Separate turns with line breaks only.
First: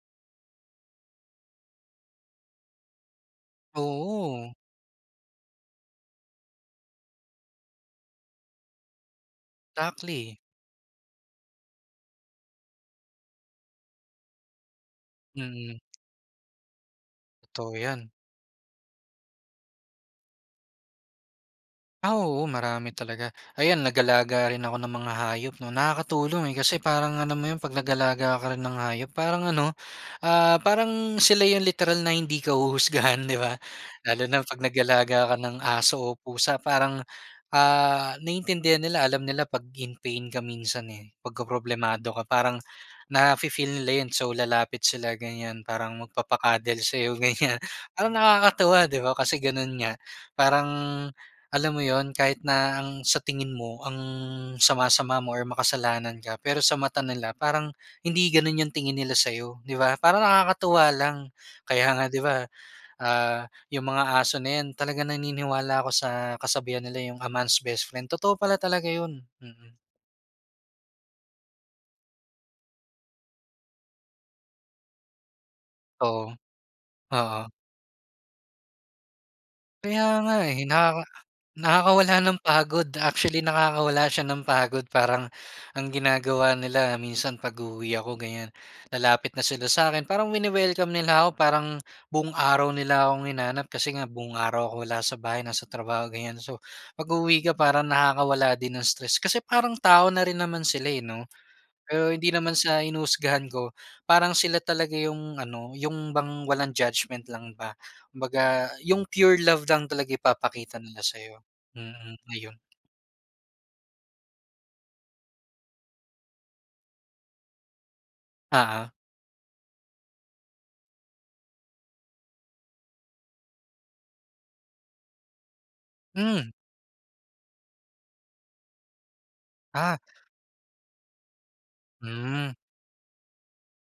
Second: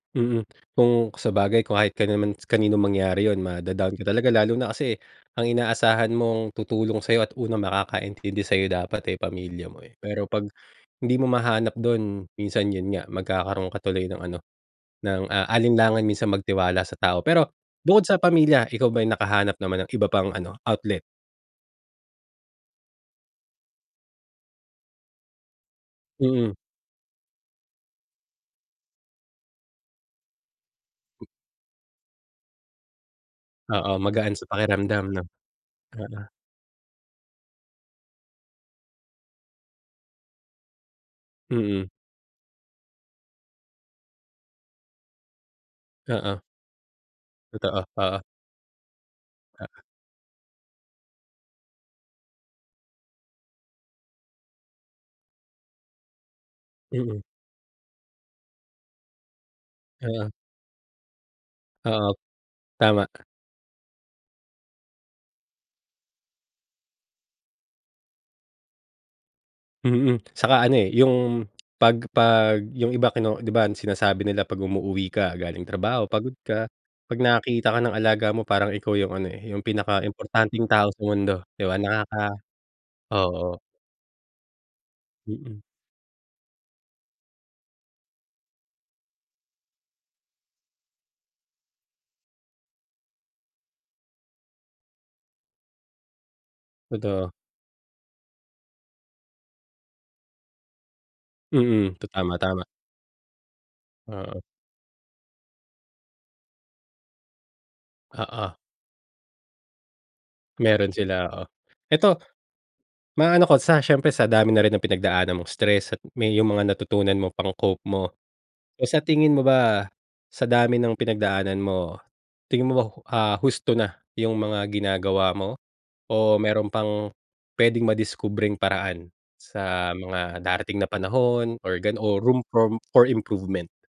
Mm kung sabagay kahit ka naman kaninong mangyari yun ma-da-down ka talaga
Oo.
lalo na kasi ang inaasahan mong tutulong sa'yo at unang makakaintindi sayo dapat eh pamilya mo eh. Pero
Exactly.
pag, hindi mo mahanap dun minsan yun nga magkakaroon ka tuloy ng ano, ng, ah,
Mm.
alinlangan minsan magtiwala sa tao pero,
Totoo
bukod
yan.
sa pamilya ikaw ba ay nakahanap naman ng iba pang ano outlet?
Ah oo, marami talaga. Ayan nag-alaga rin ako ng mga hayop no nakakatulong
Mm.
eh kasi parang alam mo yun pag nag-alaga ka rin ng hayop parang ano, ah, parang
M
sila yun literal na hindi ka huhusgahan di ba?
Oo
Lalo
magaan
na
sa
pag
pakiramdam no?
nag-alaga ka ng aso o
Oo.
pusa parang, ah, naiintindihan nila alam nila pag in pain ka minsan eh.
Mm.
Pagka-problemado ka parang na fi-feel nila yun so lalapit sila ganyan parang
Oo.
magpapa-cuddle sa'yo ganyan
Totoo,
parang
oo.
nakakatuwa, di ba? Kasi ganun
Oo.
nga parang, alam mo yun, kahit na ang sa tingin mo ang sama-sama mo or makasalanan ka pero sa mata
Mm.
nila parang hindi ganun yung tingin nila sayo di ba? Parang
Oo.
nakakatuwa lang. Kaya nga
Oo.
di ba,
Tama.
ah, yung mga aso na yan talagang naniniwala ako sa kasabihan nila yung a man's best friend totoo pala talaga yun, mm.
Mm, saka ano eh, yung pag pag yung iba kino di ba sinasabi nila pag umuuwi ka galing trabaho
Oo,
pagod ka. Pag
oo.
nakakita ka ng alaga mo parang ikaw yung ano eh, yung
Kaya nga eh
pinaka-importanteng tao sa
nakaka
mundo, di ba?
nakakawala
Nakaka
ng pagod actually
oo.
nakakawala siya ng pagod parang,
Mm.
ang ginagawa nila minsan pag-uuwi ako ganyan lalapit na sila sa'kin, parang wine-welcome nila ako parang buong araw nila akong hinanap kasi nga buong araw ako wala sa bahay nasa trabaho ganyan. So
Totoo.
pag-uuwi ka parang nakakawala din ng stress kasi parang tao na rin naman sila eh, no?
Mm, to
Pero hindi
tama,
naman
tama.
sa hinuhusgahan ko, parang
Oo.
sila talaga yung ano, yung bang walang judgement lang ba.
Oo.
Kumbaga yung pure love lang talaga ipapakita
Meron
nila
sila
sa'yo.
oo.
Mm
Eto,
ayun.
maano ko sa siyempre sa dami na rin ng pinagdaanan mong stress at may yung mga natutunan mo pang-cope mo.
Oo.
So sa tingin mo ba sa dami ng pinagdaanan mo, tingin mo ba ho ah husto na yung mga ginagawa mo? O
Hmm.
meron pang pwedeng madiskubreng paraan sa
Ah.
mga darating na panahon, or gan o room
Mm.
from for improvement?